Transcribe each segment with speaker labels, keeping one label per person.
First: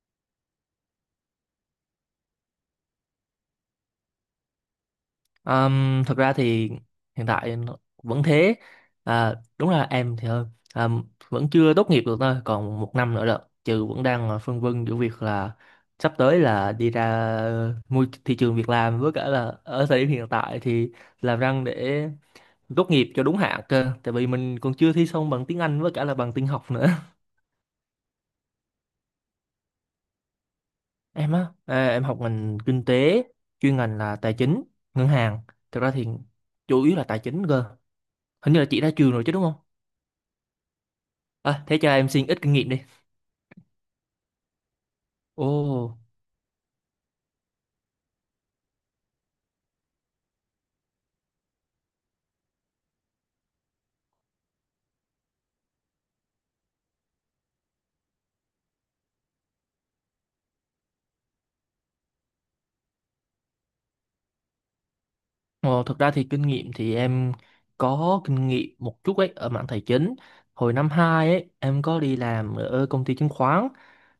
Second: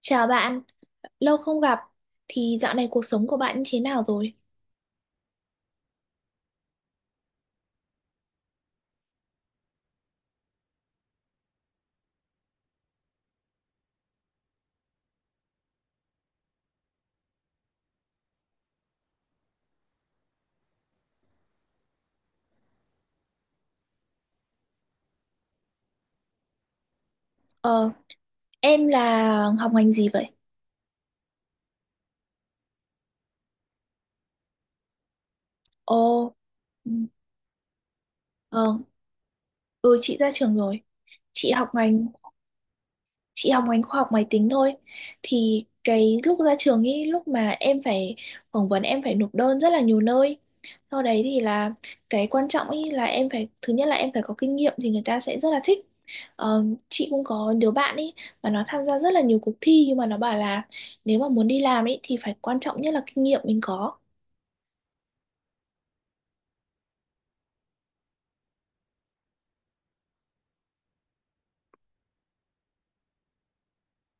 Speaker 1: Chào bạn, lâu không gặp. Thì dạo này cuộc sống của bạn như thế nào rồi?
Speaker 2: Thật ra thì hiện tại nó vẫn thế. À, đúng là em thì hơn. À, vẫn chưa tốt nghiệp được, thôi còn 1 năm nữa rồi, trừ vẫn đang, à, phân vân giữa việc là sắp tới là đi ra môi thị trường việc làm, với cả là ở thời điểm hiện tại thì làm răng để tốt nghiệp cho đúng hạn cơ, tại vì mình còn chưa thi xong bằng tiếng Anh với cả là bằng tin học nữa.
Speaker 1: Ờ, em là học ngành gì vậy?
Speaker 2: Em á, à, em học ngành kinh tế, chuyên ngành là tài chính ngân hàng. Thực ra thì
Speaker 1: Ồ.
Speaker 2: chủ
Speaker 1: Ừ.
Speaker 2: yếu là tài chính cơ. Hình như là
Speaker 1: Ờ.
Speaker 2: chị ra trường rồi chứ, đúng không?
Speaker 1: Ừ, chị ra trường rồi. Chị
Speaker 2: À,
Speaker 1: học
Speaker 2: thế cho
Speaker 1: ngành
Speaker 2: em xin ít kinh nghiệm đi.
Speaker 1: chị học ngành khoa học máy tính thôi. Thì
Speaker 2: Ồ,
Speaker 1: cái lúc ra trường ý, lúc mà em phải phỏng vấn, em phải nộp đơn rất là nhiều nơi. Sau đấy thì là cái quan trọng ý là em phải, thứ nhất là em phải có kinh nghiệm thì người ta sẽ rất là thích. Ờ, chị cũng có đứa bạn ý, mà nó tham gia rất là nhiều cuộc thi, nhưng mà nó bảo là nếu mà muốn đi làm ý thì phải, quan trọng nhất là kinh nghiệm mình có.
Speaker 2: ồ, thực ra thì kinh nghiệm thì em có kinh nghiệm một chút ấy ở mảng tài chính. Hồi năm 2 ấy, em có đi làm ở công ty chứng khoán,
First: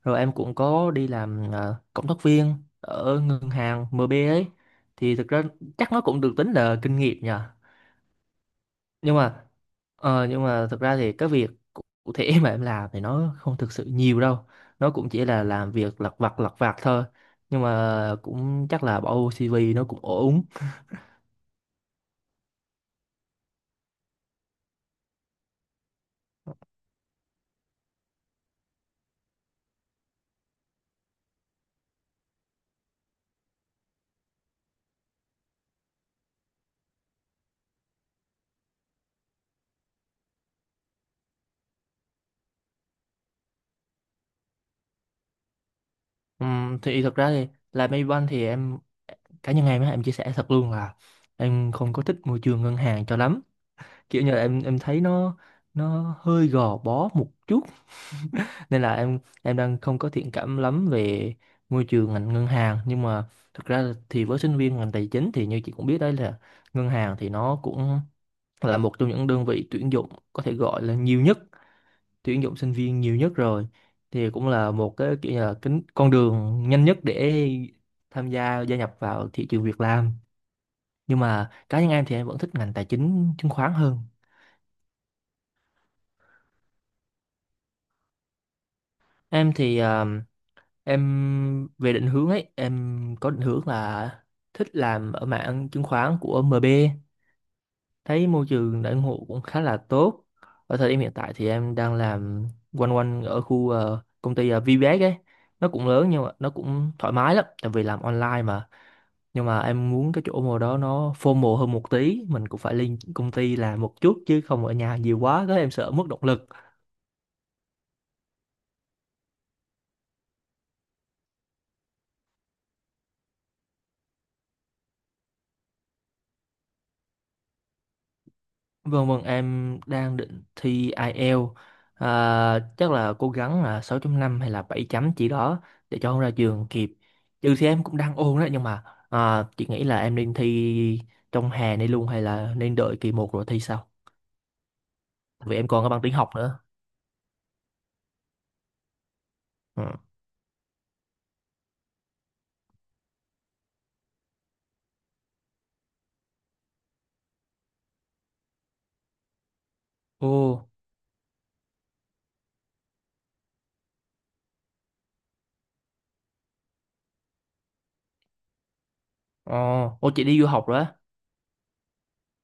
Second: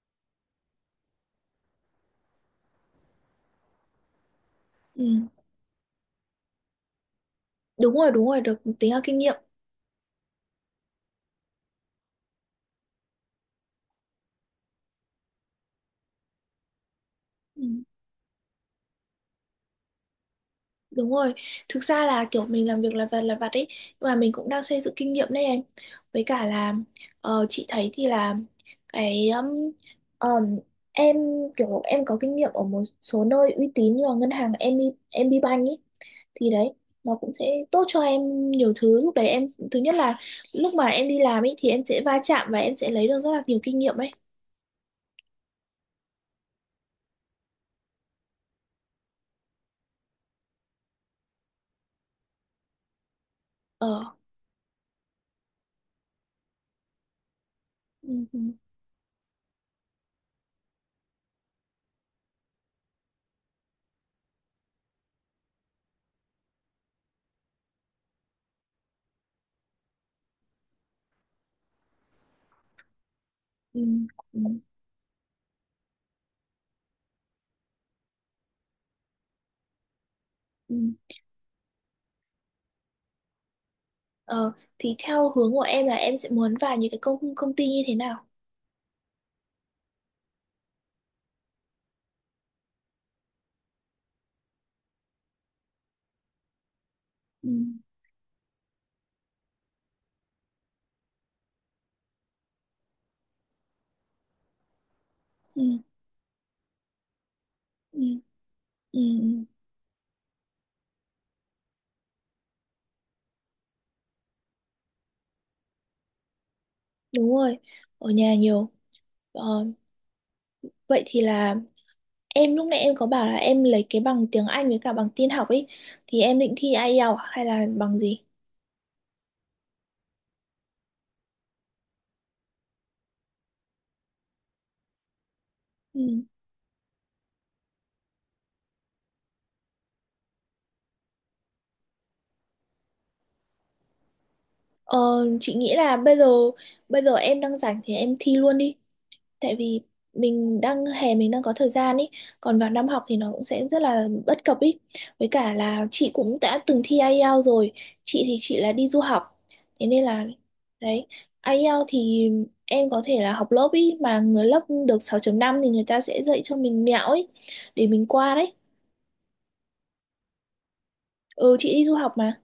Speaker 2: rồi em cũng có đi làm, à, cộng tác viên ở ngân hàng MB ấy. Thì
Speaker 1: Ừ.
Speaker 2: thực ra chắc nó cũng được tính là kinh nghiệm nhỉ.
Speaker 1: Đúng rồi, đúng rồi, được tính là
Speaker 2: Nhưng
Speaker 1: kinh nghiệm.
Speaker 2: mà, nhưng mà thực ra thì cái việc cụ cụ thể mà em làm thì nó không thực sự nhiều đâu, nó cũng chỉ là làm việc lặt vặt thôi, nhưng
Speaker 1: Ừ.
Speaker 2: mà cũng chắc là bỏ vô CV nó cũng ổn.
Speaker 1: Đúng rồi, thực ra là kiểu mình làm việc là vặt ấy, nhưng mà mình cũng đang xây dựng kinh nghiệm đấy em. Với cả là, ờ, chị thấy thì là cái um, em kiểu em có kinh nghiệm ở một số nơi uy tín như là ngân hàng em bê, em MB Bank ấy, thì đấy, nó cũng sẽ tốt cho em nhiều thứ. Lúc đấy em thứ nhất là, lúc mà em đi làm ấy thì em sẽ va chạm và em sẽ lấy được rất là nhiều kinh nghiệm ấy.
Speaker 2: Thì thực ra thì làm Maybank thì em, cá nhân em á, em chia sẻ thật luôn là em không có thích môi trường ngân hàng cho lắm.
Speaker 1: Ờ.
Speaker 2: Kiểu như là em thấy nó hơi gò bó một chút.
Speaker 1: Ừ, ừ,
Speaker 2: Nên là em đang không có thiện cảm lắm về môi trường ngành ngân hàng. Nhưng mà thực ra thì với sinh viên ngành tài chính thì như chị cũng biết đấy, là ngân hàng thì nó cũng là một trong những đơn vị tuyển dụng có thể gọi là nhiều nhất, tuyển dụng sinh viên nhiều nhất rồi,
Speaker 1: ừ,
Speaker 2: thì
Speaker 1: ừ,
Speaker 2: cũng là một cái kiểu như là cái con đường nhanh nhất để tham gia gia nhập vào thị trường việc làm.
Speaker 1: ừ.
Speaker 2: Nhưng mà cá nhân em thì em vẫn thích ngành tài chính chứng khoán hơn.
Speaker 1: Ờ, thì theo hướng của em là em sẽ muốn vào những cái công công ty như thế nào?
Speaker 2: Em thì, à, em về định hướng ấy, em có định hướng là thích làm ở mảng chứng khoán của MB.
Speaker 1: Ừ,
Speaker 2: Thấy môi trường đãi ngộ cũng khá là tốt. Ở thời điểm hiện tại thì em đang làm quanh quanh ở khu, công ty, VBS ấy. Nó
Speaker 1: ừ,
Speaker 2: cũng lớn nhưng mà nó cũng thoải mái lắm, tại vì
Speaker 1: ừ,
Speaker 2: làm online mà.
Speaker 1: ừ, ừ.
Speaker 2: Nhưng mà em muốn cái chỗ mô đó nó formal hơn một tí, mình cũng phải lên công ty làm một chút chứ không ở nhà nhiều quá, có em sợ mất động lực.
Speaker 1: Đúng rồi, ở nhà nhiều. Ờ, vậy thì là em lúc nãy em có bảo là em lấy cái bằng tiếng Anh với cả bằng tin học ấy, thì em định thi IELTS à, hay là bằng gì?
Speaker 2: Vâng vâng, em đang định thi IELTS. À, chắc là cố gắng là 6.5 hay là 7 chấm chỉ đó để cho không
Speaker 1: Ừ.
Speaker 2: ra trường kịp, trừ thì em cũng đang ôn đó. Nhưng mà, à, chị nghĩ là em nên thi trong hè này luôn hay là nên đợi kỳ một rồi thi sau,
Speaker 1: Ờ, chị
Speaker 2: vì em
Speaker 1: nghĩ
Speaker 2: còn có
Speaker 1: là
Speaker 2: bằng tiếng
Speaker 1: bây
Speaker 2: học
Speaker 1: giờ
Speaker 2: nữa.
Speaker 1: bây giờ em đang rảnh thì em thi luôn đi. Tại vì
Speaker 2: Ừ.
Speaker 1: mình đang hè, mình đang có thời gian ý, còn vào năm học thì nó cũng sẽ rất là bất cập ý. Với cả là chị cũng đã từng thi IELTS rồi, chị thì chị là đi du học, thế nên là
Speaker 2: Ồ.
Speaker 1: đấy. IELTS thì em có thể là học lớp ý, mà người lớp được 6.5 thì người ta sẽ dạy cho mình mẹo ấy để mình qua đấy.
Speaker 2: Ờ. Ồ, chị đi du học rồi á.
Speaker 1: Ừ, chị đi du học mà.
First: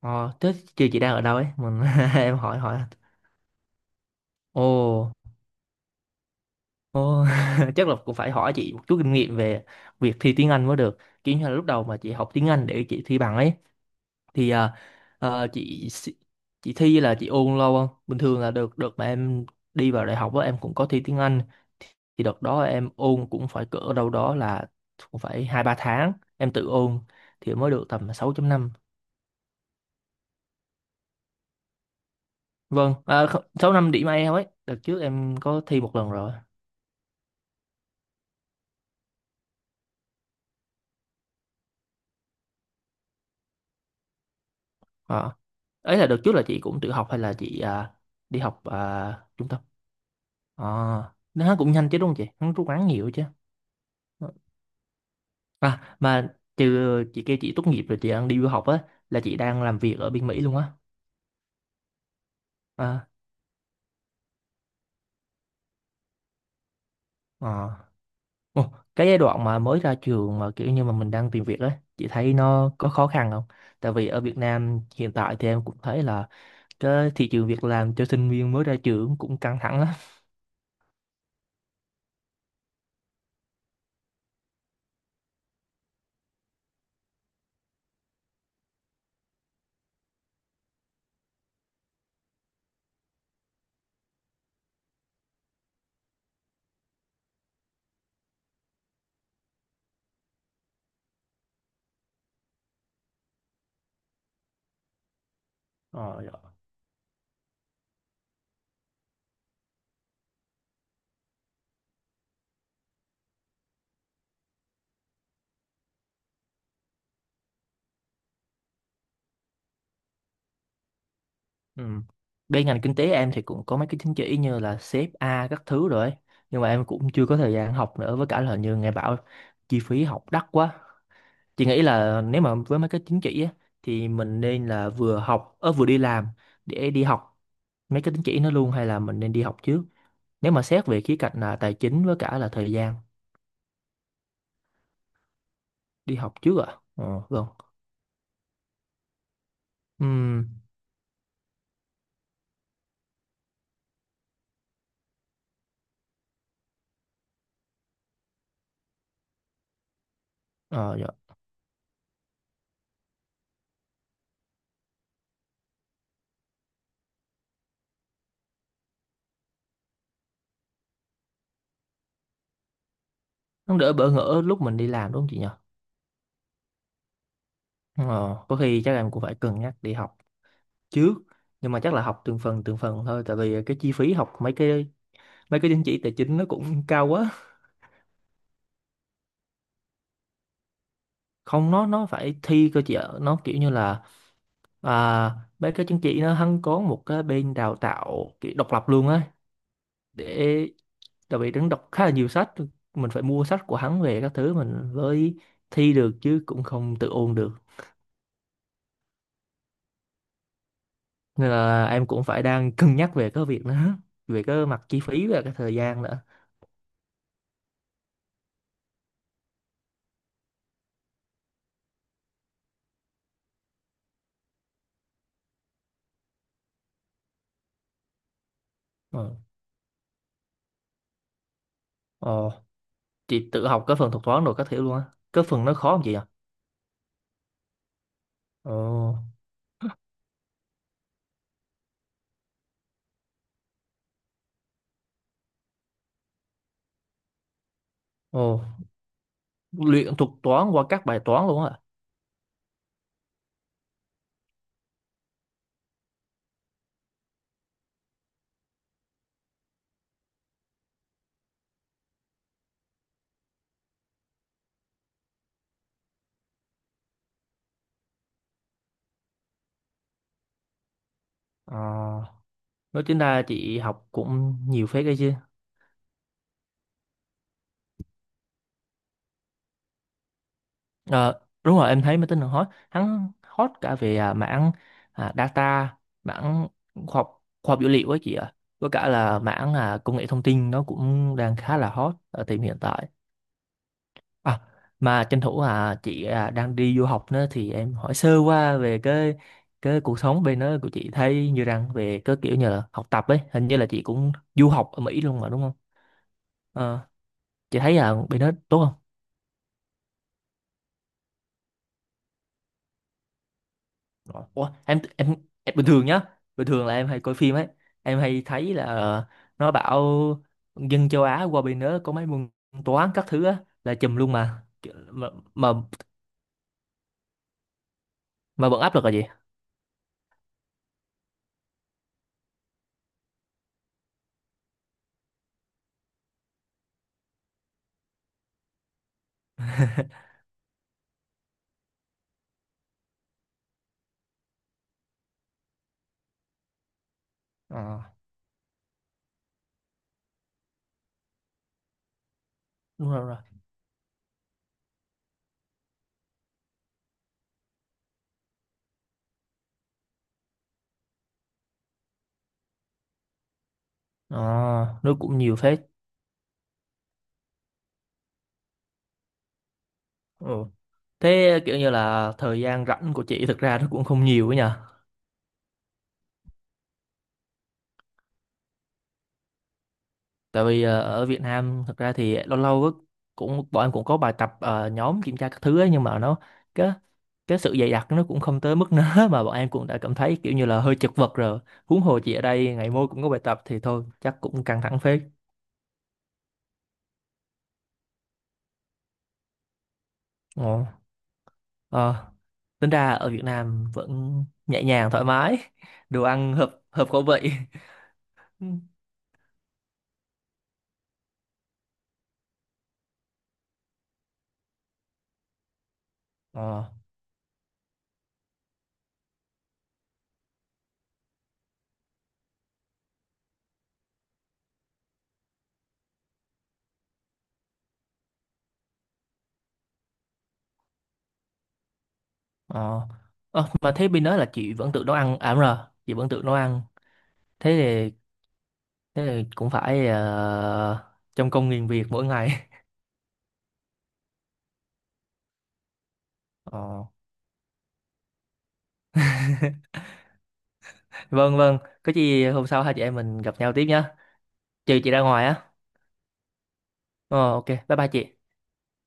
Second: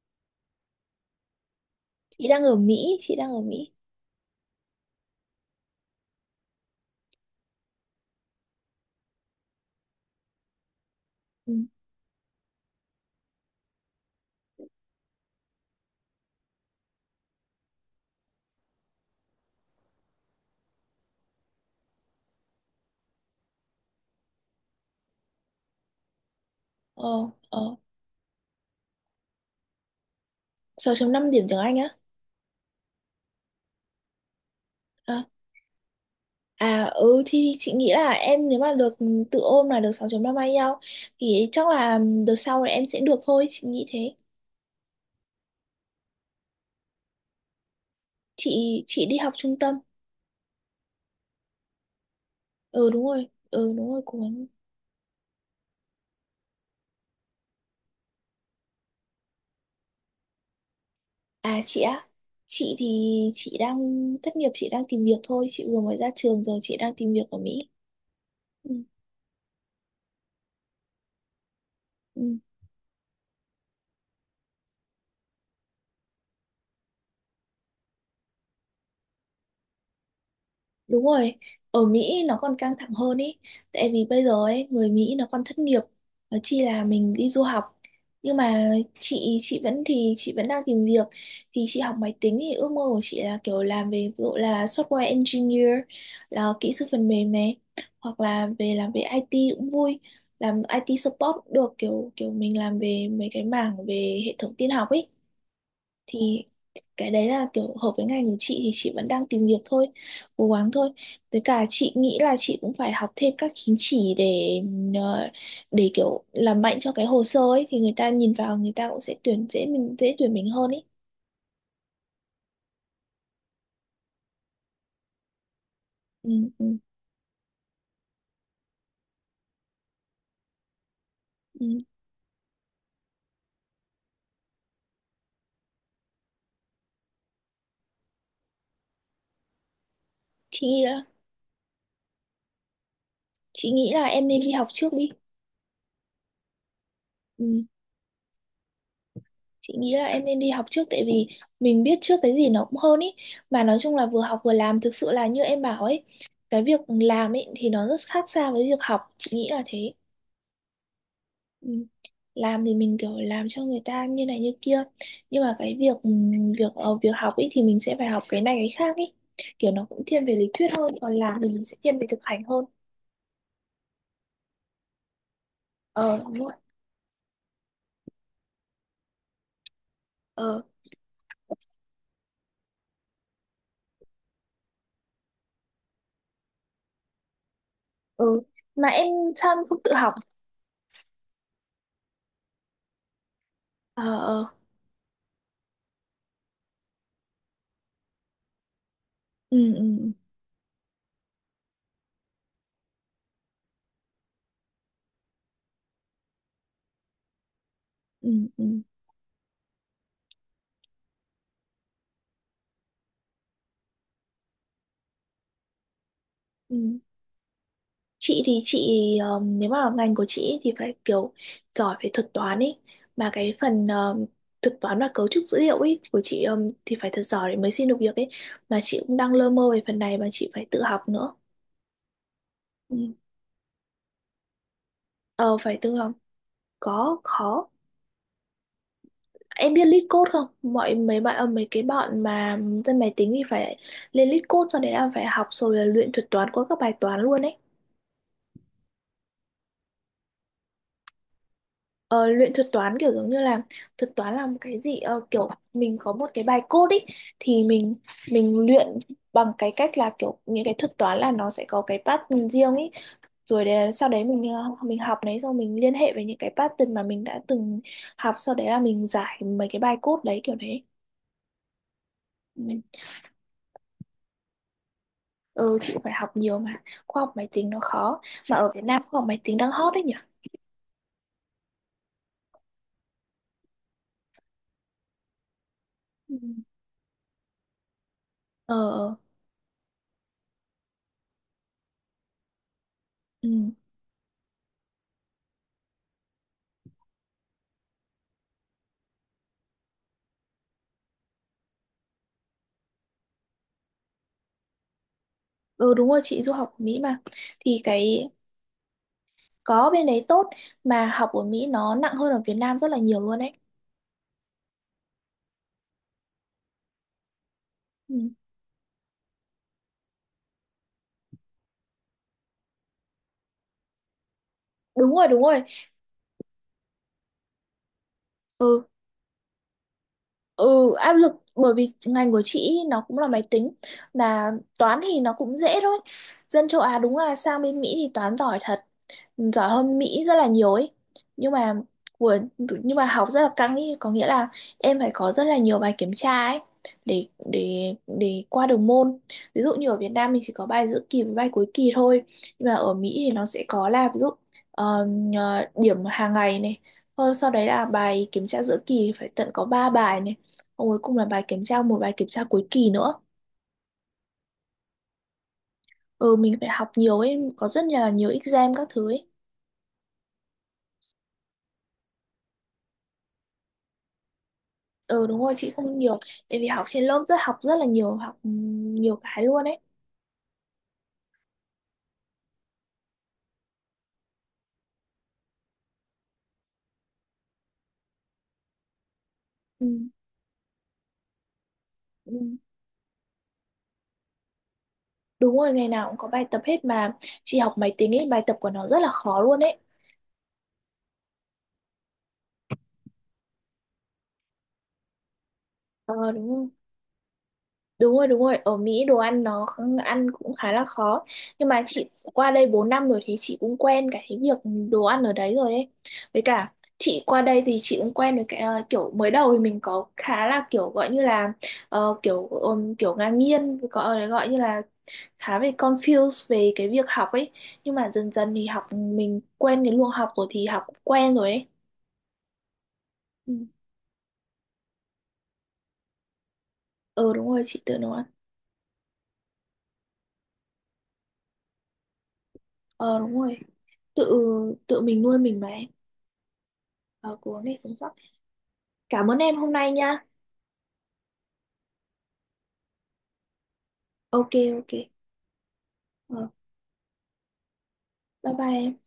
Speaker 2: Ờ, thế chị đang ở đâu ấy, mình
Speaker 1: Chị
Speaker 2: em
Speaker 1: đang ở
Speaker 2: hỏi hỏi.
Speaker 1: Mỹ, chị đang ở Mỹ.
Speaker 2: Ồ. Ồ. Chắc là cũng phải hỏi chị một chút kinh nghiệm về việc thi tiếng Anh mới được. Kiểu như là
Speaker 1: Ừ.
Speaker 2: lúc đầu mà chị học tiếng Anh để chị thi bằng ấy thì, à, à, chị thi, là chị ôn lâu không? Bình thường là được được mà em đi vào đại học á em cũng có thi tiếng Anh, thì đợt đó em ôn cũng phải cỡ đâu đó là cũng phải 2 3 tháng em tự ôn
Speaker 1: Ờ,
Speaker 2: thì mới
Speaker 1: ờ,
Speaker 2: được tầm 6 năm.
Speaker 1: 6.5 điểm tiếng Anh á.
Speaker 2: Vâng, à, 6.5 điểm IELTS ấy. Đợt trước
Speaker 1: À.
Speaker 2: em có thi một lần rồi.
Speaker 1: À, ừ, thì chị nghĩ là em nếu mà được tự ôm là được 6.3 may nhau thì chắc là đợt sau là em sẽ được thôi, chị nghĩ thế.
Speaker 2: Ờ. Ấy là đợt trước là chị cũng tự học hay là chị, à, đi học,
Speaker 1: Chị đi
Speaker 2: à,
Speaker 1: học
Speaker 2: trung
Speaker 1: trung
Speaker 2: tâm?
Speaker 1: tâm.
Speaker 2: À, nó cũng nhanh chứ đúng không chị? Hắn rút ngắn
Speaker 1: Ừ đúng
Speaker 2: nhiều chứ.
Speaker 1: rồi, ừ đúng rồi, cố gắng.
Speaker 2: À, mà trừ chị kêu chị tốt nghiệp rồi chị đang đi du học á, là chị đang làm việc ở bên Mỹ luôn á.
Speaker 1: À, chị á. Chị thì
Speaker 2: À.
Speaker 1: chị đang thất nghiệp, chị đang tìm việc thôi, chị vừa mới ra trường rồi, chị đang tìm việc ở
Speaker 2: À.
Speaker 1: Mỹ.
Speaker 2: Ồ,
Speaker 1: Ừ.
Speaker 2: cái giai đoạn mà mới ra trường mà kiểu như mà mình đang tìm việc á, chị thấy
Speaker 1: Ừ.
Speaker 2: nó có khó khăn không? Tại vì ở Việt Nam hiện tại thì em cũng thấy là cái thị trường việc làm cho sinh viên mới ra trường cũng căng thẳng lắm.
Speaker 1: Đúng rồi, ở Mỹ nó còn căng thẳng hơn ý, tại vì bây giờ ấy, người Mỹ nó còn thất nghiệp, nó chi là mình đi du học. Nhưng mà chị vẫn, thì chị vẫn đang tìm việc. Thì chị học máy tính thì ước mơ của chị là kiểu làm về ví dụ là software engineer, là kỹ sư phần mềm này, hoặc là về làm về IT cũng vui, làm IT support cũng được, kiểu kiểu mình làm về mấy cái mảng về hệ thống tin học ấy.
Speaker 2: Ờ.
Speaker 1: Thì cái đấy là kiểu hợp với ngành của chị, thì chị vẫn đang tìm việc thôi, cố gắng thôi. Với cả chị nghĩ là chị cũng phải học thêm các chứng chỉ ờ, để kiểu làm mạnh cho cái hồ sơ ấy, thì người ta nhìn vào, người ta cũng sẽ tuyển dễ, mình dễ tuyển mình hơn ấy.
Speaker 2: Ừ. Bên ngành kinh tế em thì cũng có mấy cái chứng chỉ như là xê ép a các thứ rồi ấy.
Speaker 1: Ừ,
Speaker 2: Nhưng mà
Speaker 1: ừ,
Speaker 2: em cũng chưa có thời gian học nữa, với cả là như nghe bảo chi phí học đắt quá. Chị
Speaker 1: ừ.
Speaker 2: nghĩ là nếu mà với mấy cái chứng chỉ á, thì mình nên là vừa học ở vừa đi làm để đi học mấy cái chứng chỉ nó luôn, hay là mình nên đi học trước? Nếu mà
Speaker 1: chị nghĩ
Speaker 2: xét về
Speaker 1: là
Speaker 2: khía cạnh là tài chính với cả là thời gian.
Speaker 1: chị nghĩ là em nên đi học trước đi.
Speaker 2: Đi học trước ạ? À? Ờ vâng.
Speaker 1: Ừ. Chị nghĩ là em nên
Speaker 2: Ừm.
Speaker 1: đi học trước tại vì mình biết trước cái gì nó cũng hơn ý, mà nói chung là vừa học vừa làm thực sự là như em bảo ấy, cái việc làm ấy thì nó rất khác xa với việc học, chị nghĩ là thế.
Speaker 2: Ờ dạ.
Speaker 1: Ừ. Làm thì mình kiểu làm cho người ta như này như kia, nhưng mà cái việc ừ, việc ờ, việc học ấy thì mình sẽ phải học cái này cái khác ấy, kiểu nó cũng thiên về lý thuyết hơn, còn làm thì mình sẽ thiên về thực hành hơn.
Speaker 2: Nó đỡ bỡ ngỡ lúc mình đi làm đúng không chị nhỉ?
Speaker 1: Ờ, đúng rồi.
Speaker 2: Ờ. Có khi chắc em cũng phải cân nhắc đi học
Speaker 1: Ờ.
Speaker 2: trước, nhưng mà chắc là học từng phần thôi, tại vì cái chi phí học mấy cái, mấy cái chứng chỉ tài chính nó cũng cao quá.
Speaker 1: Ừ. Mà em sao em không tự học?
Speaker 2: Không, nó phải thi cơ chị ạ, nó kiểu như
Speaker 1: Ờ,
Speaker 2: là,
Speaker 1: ờ.
Speaker 2: à, mấy cái chứng chỉ nó hắn có một cái bên đào tạo kiểu độc lập luôn á,
Speaker 1: Ừ, ừ,
Speaker 2: để, tại vì hắn đọc khá là nhiều sách, mình phải mua sách của hắn về các thứ mình mới thi được chứ cũng không tự ôn được.
Speaker 1: ừ, ừ,
Speaker 2: Nên là em cũng phải đang cân nhắc về cái việc đó, về cái mặt chi phí và cái thời gian nữa.
Speaker 1: ừ, ừ. Chị thì chị, nếu mà ngành của chị thì phải kiểu giỏi về thuật toán ấy, mà cái phần thuật toán và cấu trúc dữ liệu ấy của chị thì phải thật giỏi để mới xin được việc ấy, mà chị cũng đang
Speaker 2: Ờ.
Speaker 1: lơ mơ về phần này, mà chị phải tự học nữa.
Speaker 2: Ờ,
Speaker 1: Ừ.
Speaker 2: chị tự học cái phần thuật toán rồi các thứ luôn á, cái
Speaker 1: Ờ,
Speaker 2: phần nó
Speaker 1: phải
Speaker 2: khó
Speaker 1: tự
Speaker 2: không
Speaker 1: học.
Speaker 2: chị ạ?
Speaker 1: Có khó.
Speaker 2: Ồ.
Speaker 1: Em biết lead code không? Mọi mấy bạn, mấy cái bọn mà dân máy tính thì phải lên lead code, sau đấy là phải học, rồi là luyện thuật toán qua các bài toán luôn ấy.
Speaker 2: Ồ. Luyện thuật toán qua các bài toán luôn á.
Speaker 1: Ờ, luyện thuật toán kiểu giống như là, thuật toán là một cái gì, kiểu mình có một cái bài code ý, thì mình luyện bằng cái cách là kiểu những cái thuật toán là nó sẽ có cái pattern riêng ý, rồi để, sau đấy mình học đấy xong mình liên hệ với những cái pattern mà mình đã từng học, sau đấy là mình giải mấy cái bài code đấy kiểu đấy.
Speaker 2: À.
Speaker 1: Ừ.
Speaker 2: Nói tính ra chị học cũng nhiều phết đấy chứ.
Speaker 1: Ừ, chị phải học nhiều mà, khoa học máy tính nó khó. Mà ở Việt Nam khoa học máy tính đang hot đấy nhỉ.
Speaker 2: Ờ, đúng rồi em thấy máy tính nó hot, hắn hot cả về, à, mảng, à, data,
Speaker 1: Ừ.
Speaker 2: mảng khoa học, khoa học dữ liệu ấy chị ạ.
Speaker 1: Ờ.
Speaker 2: Với cả là mảng, à, công nghệ thông tin nó cũng đang khá là hot ở thời điểm hiện tại.
Speaker 1: Ừ.
Speaker 2: À, mà tranh thủ, à, chị, à, đang đi du học nữa thì em hỏi sơ qua về cái cuộc sống bên đó của chị thấy như rằng về cái kiểu như là học tập ấy, hình như là chị cũng du học ở Mỹ luôn mà đúng không?
Speaker 1: Ừ đúng rồi, chị du học ở Mỹ
Speaker 2: Ờ,
Speaker 1: mà.
Speaker 2: chị
Speaker 1: Thì
Speaker 2: thấy, à,
Speaker 1: cái,
Speaker 2: bên đó tốt không?
Speaker 1: có, bên đấy tốt, mà học ở Mỹ nó nặng hơn ở Việt Nam rất là nhiều luôn đấy.
Speaker 2: Ờ. Ủa, em bình thường nhá, bình thường là em hay coi phim ấy, em
Speaker 1: Ừ.
Speaker 2: hay thấy là, nó bảo dân châu Á qua bên đó có mấy môn toán các thứ á là chùm luôn mà.
Speaker 1: Đúng
Speaker 2: Mà,
Speaker 1: rồi, đúng rồi.
Speaker 2: mà, mà vẫn
Speaker 1: Ừ,
Speaker 2: áp lực là gì?
Speaker 1: ừ, áp lực bởi vì ngành của chị nó cũng là máy tính, mà toán thì nó cũng dễ thôi. Dân châu Á đúng là sang bên Mỹ thì toán giỏi thật, giỏi hơn Mỹ rất là nhiều ấy, nhưng mà của, nhưng mà học rất là căng ấy, có nghĩa là em phải có rất là nhiều bài kiểm tra ấy để để
Speaker 2: Ờ,
Speaker 1: để qua được môn. Ví dụ như ở Việt Nam mình chỉ có bài giữa kỳ với bài cuối kỳ thôi, nhưng mà ở
Speaker 2: đúng
Speaker 1: Mỹ
Speaker 2: rồi, đúng
Speaker 1: thì nó
Speaker 2: rồi.
Speaker 1: sẽ có là, ví dụ, ờ, điểm hàng ngày này. Thôi sau đấy là bài kiểm tra giữa kỳ phải tận có 3 bài này. Xong cuối cùng là bài kiểm tra, một bài kiểm tra cuối kỳ nữa.
Speaker 2: Ờ, nó cũng nhiều phết.
Speaker 1: Ừ, mình phải học nhiều ấy, có rất là nhiều exam các thứ ấy.
Speaker 2: Ừ. Thế kiểu như là thời gian rảnh của chị thực ra nó cũng không nhiều ấy nhờ.
Speaker 1: Ừ đúng rồi, chị không nhiều tại vì học trên lớp rất, học rất là nhiều, học nhiều cái luôn ấy.
Speaker 2: Tại vì, ở Việt Nam thực ra thì lâu lâu á, cũng bọn em cũng có bài tập, nhóm kiểm tra các thứ ấy, nhưng mà nó, cái cái sự dày đặc nó cũng không tới mức nớ mà bọn em
Speaker 1: Ừ.
Speaker 2: cũng đã cảm thấy kiểu như là hơi chật vật rồi. Huống hồ chị
Speaker 1: Ừ,
Speaker 2: ở đây ngày môi cũng có bài tập thì thôi chắc cũng căng thẳng phết.
Speaker 1: đúng rồi, ngày nào cũng có bài tập hết mà, chị học máy tính ấy, bài tập của nó rất là khó luôn ấy.
Speaker 2: Ồ. Ờ. Tính ra ở Việt Nam vẫn nhẹ nhàng thoải mái,
Speaker 1: Ờ,
Speaker 2: đồ
Speaker 1: đúng
Speaker 2: ăn
Speaker 1: rồi.
Speaker 2: hợp hợp khẩu vị.
Speaker 1: Đúng rồi, đúng rồi, ở Mỹ đồ ăn nó ăn cũng khá là khó, nhưng mà chị qua đây 4 năm rồi thì chị cũng quen cái việc đồ ăn ở đấy rồi ấy. Với cả
Speaker 2: Ờ.
Speaker 1: chị qua đây thì chị cũng quen với cái, kiểu mới đầu thì mình có khá là kiểu gọi như là, kiểu kiểu ngang nhiên gọi gọi như là khá bị confused về cái việc học ấy, nhưng mà dần dần thì học mình quen cái luồng học rồi thì học quen rồi ấy.
Speaker 2: Ờ.
Speaker 1: Ừ.
Speaker 2: Ờ, mà thế bên đó là chị vẫn tự nấu ăn à? Đúng rồi, chị vẫn tự nấu ăn.
Speaker 1: Ờ, đúng rồi,
Speaker 2: Thế
Speaker 1: chị tự nấu
Speaker 2: thì,
Speaker 1: ăn.
Speaker 2: thế thì cũng phải, trong công nghìn việc mỗi ngày.
Speaker 1: Ờ đúng rồi, tự tự mình nuôi mình mà em.
Speaker 2: Ờ.
Speaker 1: Ờ, cố gắng để sống sót. Cảm ơn em hôm nay nha.
Speaker 2: Vâng vâng, có gì hôm sau hai chị em mình gặp nhau tiếp nhá.
Speaker 1: Ok. Ok.
Speaker 2: Trừ chị ra ngoài á.
Speaker 1: Ờ,
Speaker 2: Ờ, ok bye bye chị.
Speaker 1: bye bye em.